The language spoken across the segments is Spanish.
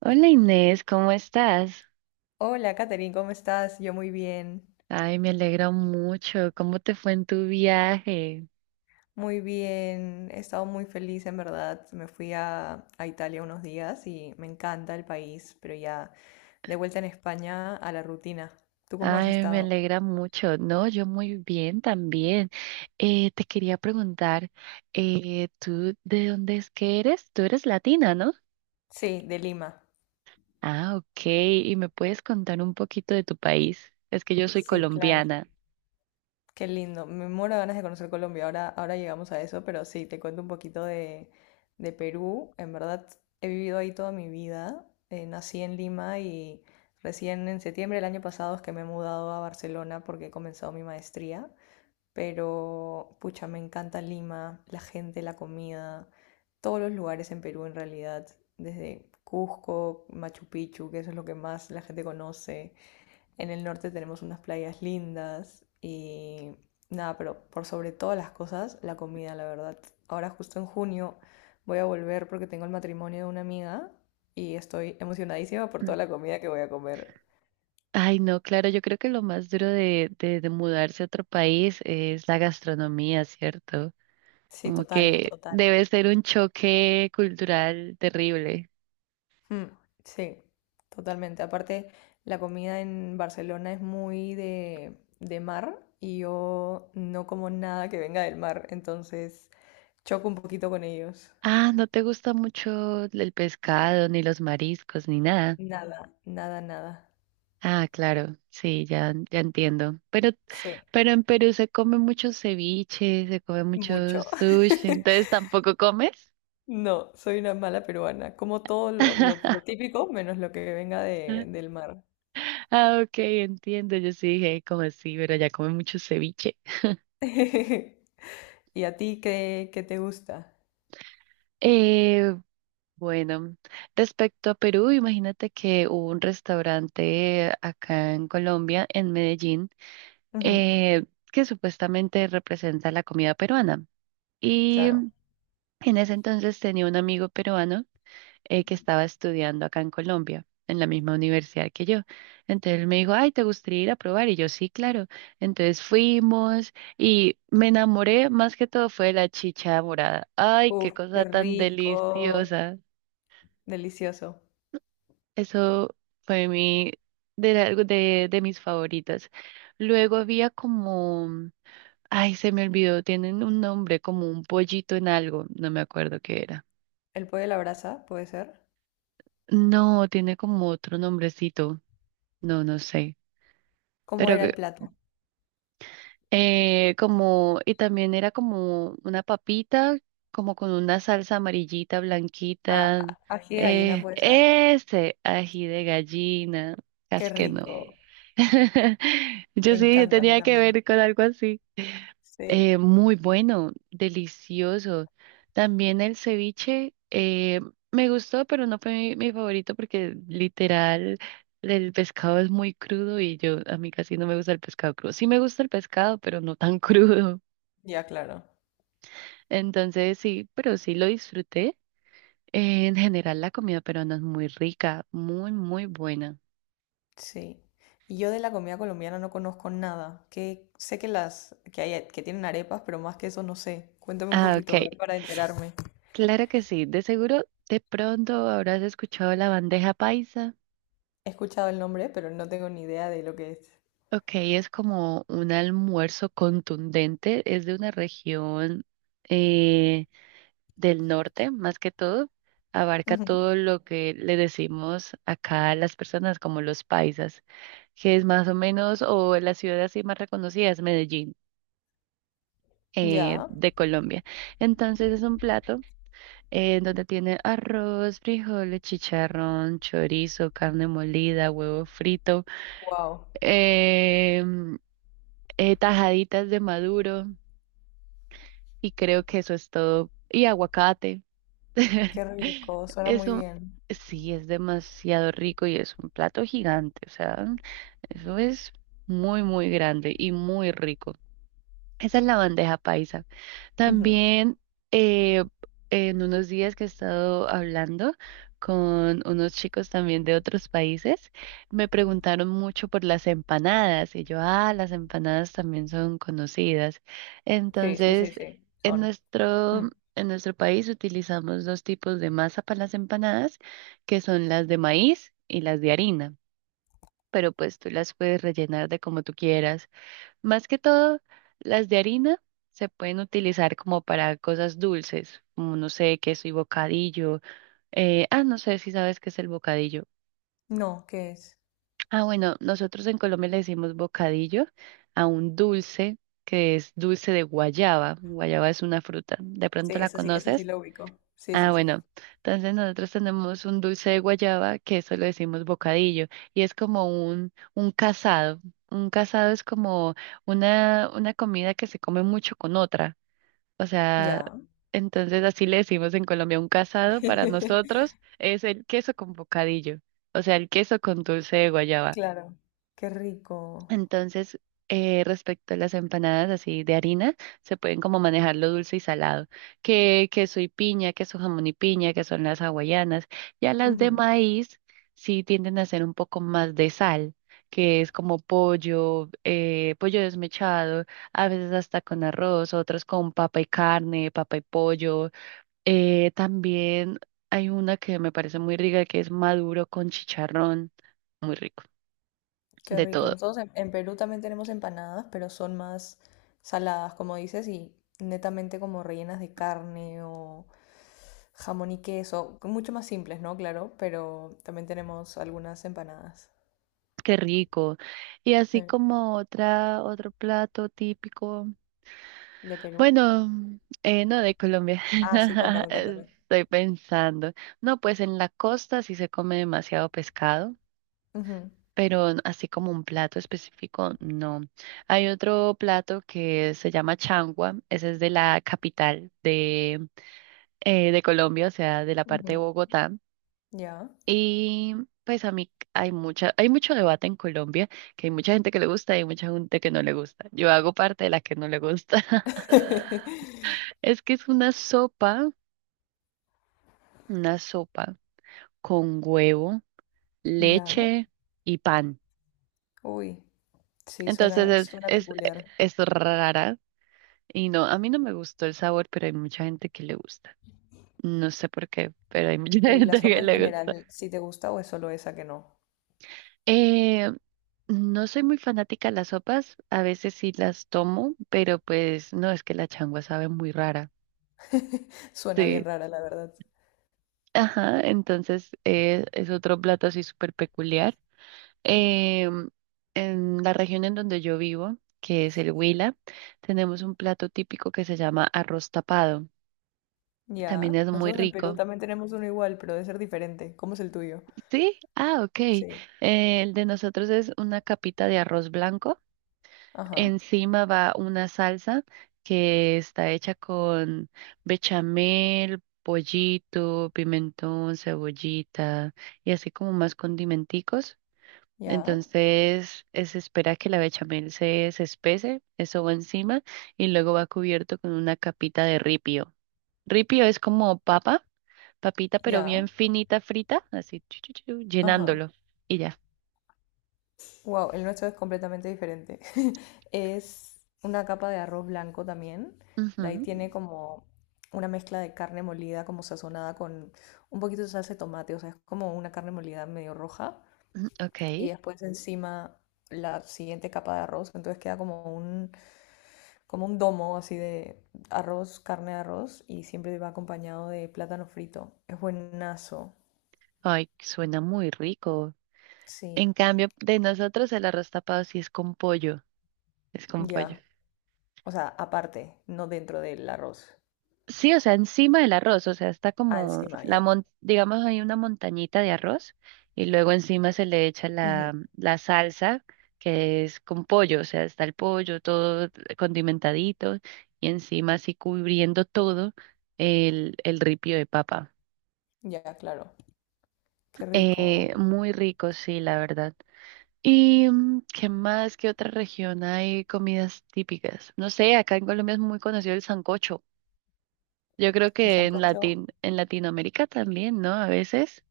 Hola Inés, ¿cómo estás? Hola, Katherine, ¿cómo estás? Yo muy bien, Ay, me alegra mucho. ¿Cómo te fue en tu viaje? muy bien. He estado muy feliz, en verdad. Me fui a Italia unos días y me encanta el país, pero ya de vuelta en España a la rutina. ¿Tú cómo has Ay, me estado? alegra mucho. No, yo muy bien también. Te quería preguntar, ¿tú de dónde es que eres? Tú eres latina, ¿no? Sí, de Lima. Ah, ok. ¿Y me puedes contar un poquito de tu país? Es que yo soy Sí, claro. colombiana. Qué lindo, me muero de ganas de conocer Colombia, ahora llegamos a eso, pero sí, te cuento un poquito de Perú. En verdad, he vivido ahí toda mi vida. Nací en Lima y recién en septiembre del año pasado es que me he mudado a Barcelona porque he comenzado mi maestría, pero pucha, me encanta Lima, la gente, la comida, todos los lugares en Perú en realidad, desde Cusco, Machu Picchu, que eso es lo que más la gente conoce. En el norte tenemos unas playas lindas y nada, pero por sobre todas las cosas, la comida, la verdad. Ahora justo en junio voy a volver porque tengo el matrimonio de una amiga y estoy emocionadísima por Mm. toda la comida que voy a comer. Ay, no, claro, yo creo que lo más duro de mudarse a otro país es la gastronomía, ¿cierto? Sí, Como total, que total. debe ser un choque cultural terrible. Mm, sí, totalmente. Aparte, la comida en Barcelona es muy de mar y yo no como nada que venga del mar, entonces choco un poquito con ellos. Ah, no te gusta mucho el pescado, ni los mariscos, ni nada. Nada, nada, nada. Ah, claro, sí, ya, ya entiendo. Sí. Pero en Perú se come muchos ceviches, se come muchos Mucho. sushi, entonces tampoco comes. No, soy una mala peruana. Como todo lo típico, menos lo que venga del mar. Ah, ok, entiendo. Yo sí dije, como así, pero ya come mucho ceviche. ¿Y a ti qué te gusta? Eh, Bueno, respecto a Perú, imagínate que hubo un restaurante acá en Colombia, en Medellín, Ujú, eh, que supuestamente representa la comida peruana. Y claro. en ese entonces tenía un amigo peruano, que estaba estudiando acá en Colombia, en la misma universidad que yo. Entonces él me dijo, ay, ¿te gustaría ir a probar? Y yo, sí, claro. Entonces fuimos y me enamoré, más que todo fue de la chicha morada. Ay, qué Uf, cosa qué tan rico. deliciosa. Delicioso. Eso fue mi de mis favoritas. Luego había como, ay, se me olvidó, tienen un nombre, como un pollito en algo, no me acuerdo qué era. ¿El pollo a la brasa puede ser? No, tiene como otro nombrecito, no, no sé. ¿Cómo Pero era el plato? Y también era como una papita, como con una salsa amarillita, Ah, blanquita. Ají de gallina puede ser. Ese ají de gallina, Qué casi que no. rico. Yo Me sí encanta a mí tenía que también. ver con algo así. Sí, Muy bueno, delicioso. También el ceviche me gustó, pero no fue mi favorito porque literal el pescado es muy crudo y yo a mí casi no me gusta el pescado crudo. Sí me gusta el pescado, pero no tan crudo. ya claro. Entonces sí, pero sí lo disfruté. En general la comida peruana es muy rica, muy, muy buena. Sí. Y yo de la comida colombiana no conozco nada. Que sé que las que hay que tienen arepas, pero más que eso no sé. Cuéntame un Ah, ok, poquito, a ver, para enterarme. claro que sí. De seguro, de pronto habrás escuchado la bandeja paisa. He escuchado el nombre, pero no tengo ni idea de lo que es. Ok, es como un almuerzo contundente, es de una región, eh, del norte, más que todo, abarca Ujú. todo lo que le decimos acá a las personas como los paisas, que es más o menos, o la ciudad así más reconocida es Medellín, Ya. de Colombia. Entonces es un plato, donde tiene arroz, frijoles, chicharrón, chorizo, carne molida, huevo frito, Wow. em, tajaditas de maduro. Y creo que eso es todo. Y aguacate. Qué rico. Suena muy Eso bien. sí es demasiado rico y es un plato gigante. O sea, eso es muy, muy grande y muy rico. Esa es la bandeja paisa. Ujú. También, eh, en unos días que he estado hablando con unos chicos también de otros países, me preguntaron mucho por las empanadas y yo, ah, las empanadas también son conocidas. Sí, sí, Entonces, sí, sí. en Son. nuestro, Mm. en nuestro país utilizamos dos tipos de masa para las empanadas, que son las de maíz y las de harina, pero pues tú las puedes rellenar de como tú quieras. Más que todo, las de harina se pueden utilizar como para cosas dulces, como no sé, queso y bocadillo. No sé si sabes qué es el bocadillo. No, ¿qué es? Ah, bueno, nosotros en Colombia le decimos bocadillo a un dulce que es dulce de guayaba. Guayaba es una fruta. ¿De Sí, pronto la ese sí, ese sí conoces? lo ubico. Sí, Ah, sí, sí. bueno, entonces nosotros tenemos un dulce de guayaba que eso lo decimos bocadillo y es como un casado. Un casado es como una comida que se come mucho con otra. O sea, Ya. entonces así le decimos en Colombia, un casado para nosotros es el queso con bocadillo, o sea, el queso con dulce de guayaba. Claro. Qué rico. Entonces, respecto a las empanadas así de harina, se pueden como manejar lo dulce y salado, que queso y piña, queso jamón y piña, que son las hawaianas. Ya las de maíz sí tienden a ser un poco más de sal, que es como pollo, pollo desmechado, a veces hasta con arroz, otras con papa y carne, papa y pollo. También hay una que me parece muy rica, que es maduro con chicharrón, muy rico, Qué de rico. todo. Nosotros en Perú también tenemos empanadas, pero son más saladas, como dices, y netamente como rellenas de carne o jamón y queso, mucho más simples, ¿no? Claro, pero también tenemos algunas empanadas. Qué rico. Y así Eh, como otra, otro plato típico. ¿De Perú? Bueno, no, de Colombia. Ah, sí, cuéntame, cuéntame. Estoy pensando. No, pues en la costa sí se come demasiado pescado, Ujú, pero así como un plato específico, no. Hay otro plato que se llama changua. Ese es de la capital de Colombia, o sea, de la parte de ujú, Bogotá. ya. Y pues a mí hay mucha, hay mucho debate en Colombia, que hay mucha gente que le gusta y hay mucha gente que no le gusta. Yo hago parte de la que no le gusta. Es que es una sopa con huevo, Ya. leche y pan. Uy, sí, Entonces suena, suena peculiar. es rara y no, a mí no me gustó el sabor, pero hay mucha gente que le gusta. No sé por qué, pero hay mucha Pero ¿y la gente que sopa en le gusta. general, si te gusta o es solo esa que no? Eh, no soy muy fanática de las sopas, a veces sí las tomo, pero pues no, es que la changua sabe muy rara. Suena bien Sí, rara, la verdad. ajá, entonces es otro plato así súper peculiar. Em, en la región en donde yo vivo, que es el Huila, tenemos un plato típico que se llama arroz tapado. También Ya, es muy nosotros en Perú rico. también tenemos uno igual, pero debe ser diferente. ¿Cómo es el tuyo? Sí, ah, ok. Sí. El de nosotros es una capita de arroz blanco. Ajá. Encima va una salsa que está hecha con bechamel, pollito, pimentón, cebollita y así como más condimenticos. Ya. Entonces, se espera que la bechamel se espese, eso va encima y luego va cubierto con una capita de ripio. Ripio es como papa, papita pero Ya. bien finita frita, así chu, chu, chu, Ajá. llenándolo y ya. Wow, el nuestro es completamente diferente. Es una capa de arroz blanco también. De ahí Ujú. tiene como una mezcla de carne molida, como sazonada con un poquito de salsa de tomate. O sea, es como una carne molida medio roja. Y Ok. después encima la siguiente capa de arroz. Entonces queda como un domo así de arroz, carne de arroz y siempre va acompañado de plátano frito. Es buenazo. Ay, suena muy rico. Sí, En cambio, de nosotros el arroz tapado sí es con pollo, es con pollo. ya. O sea, aparte, no dentro del arroz. Sí, o sea, encima del arroz, o sea, está Ah, como encima, la ya. Digamos hay una montañita de arroz y luego encima se le echa Ujú, la salsa que es con pollo, o sea, está el pollo todo condimentadito y encima así cubriendo todo el ripio de papa. ya, claro. Qué rico. Muy rico, sí, la verdad. ¿Y mm, qué más? ¿Qué otra región hay comidas típicas? No sé, acá en Colombia es muy conocido el sancocho. Yo creo El que en sancocho, en Latinoamérica también, ¿no? A veces.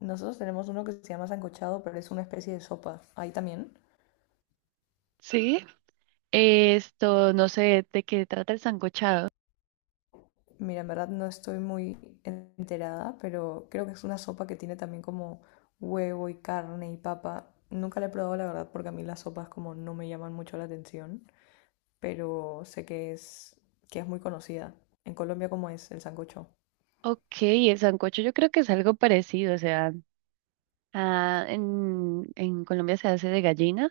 nosotros tenemos uno que se llama sancochado, pero es una especie de sopa. Ahí también. Sí, esto, no sé de qué trata el sancochado. Mira, en verdad no estoy muy enterada, pero creo que es una sopa que tiene también como huevo y carne y papa. Nunca la he probado, la verdad, porque a mí las sopas como no me llaman mucho la atención, pero sé que es muy conocida. En Colombia, ¿cómo es el sancocho? Ok, el sancocho yo creo que es algo parecido, o sea, ah, en Colombia se hace de gallina,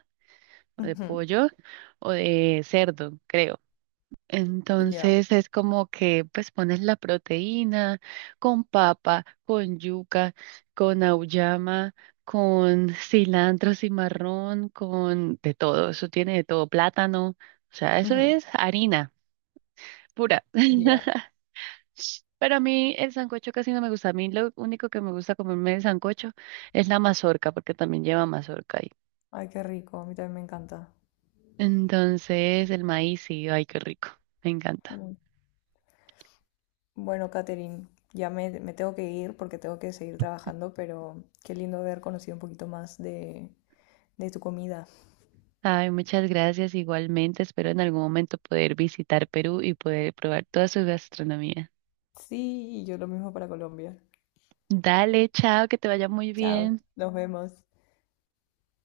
o de Ujú, pollo, o de cerdo, creo. ya, Entonces es como que pues pones la proteína con papa, con yuca, con auyama, con cilantro, cimarrón, con de todo, eso tiene de todo, plátano, o sea, eso ujú, es harina pura. ya. Pero a mí el sancocho casi no me gusta, a mí lo único que me gusta comerme el sancocho es la mazorca, porque también lleva mazorca ahí. Ay, qué rico, a mí también me encanta. Entonces el maíz, sí, ay, qué rico, me encanta. Mm. Bueno, Katherine, ya me tengo que ir porque tengo que seguir trabajando, pero qué lindo haber conocido un poquito más de tu comida. Ay, muchas gracias igualmente. Espero en algún momento poder visitar Perú y poder probar toda su gastronomía. Sí, y yo lo mismo para Colombia. Dale, chao, que te vaya muy Chao, bien. nos vemos.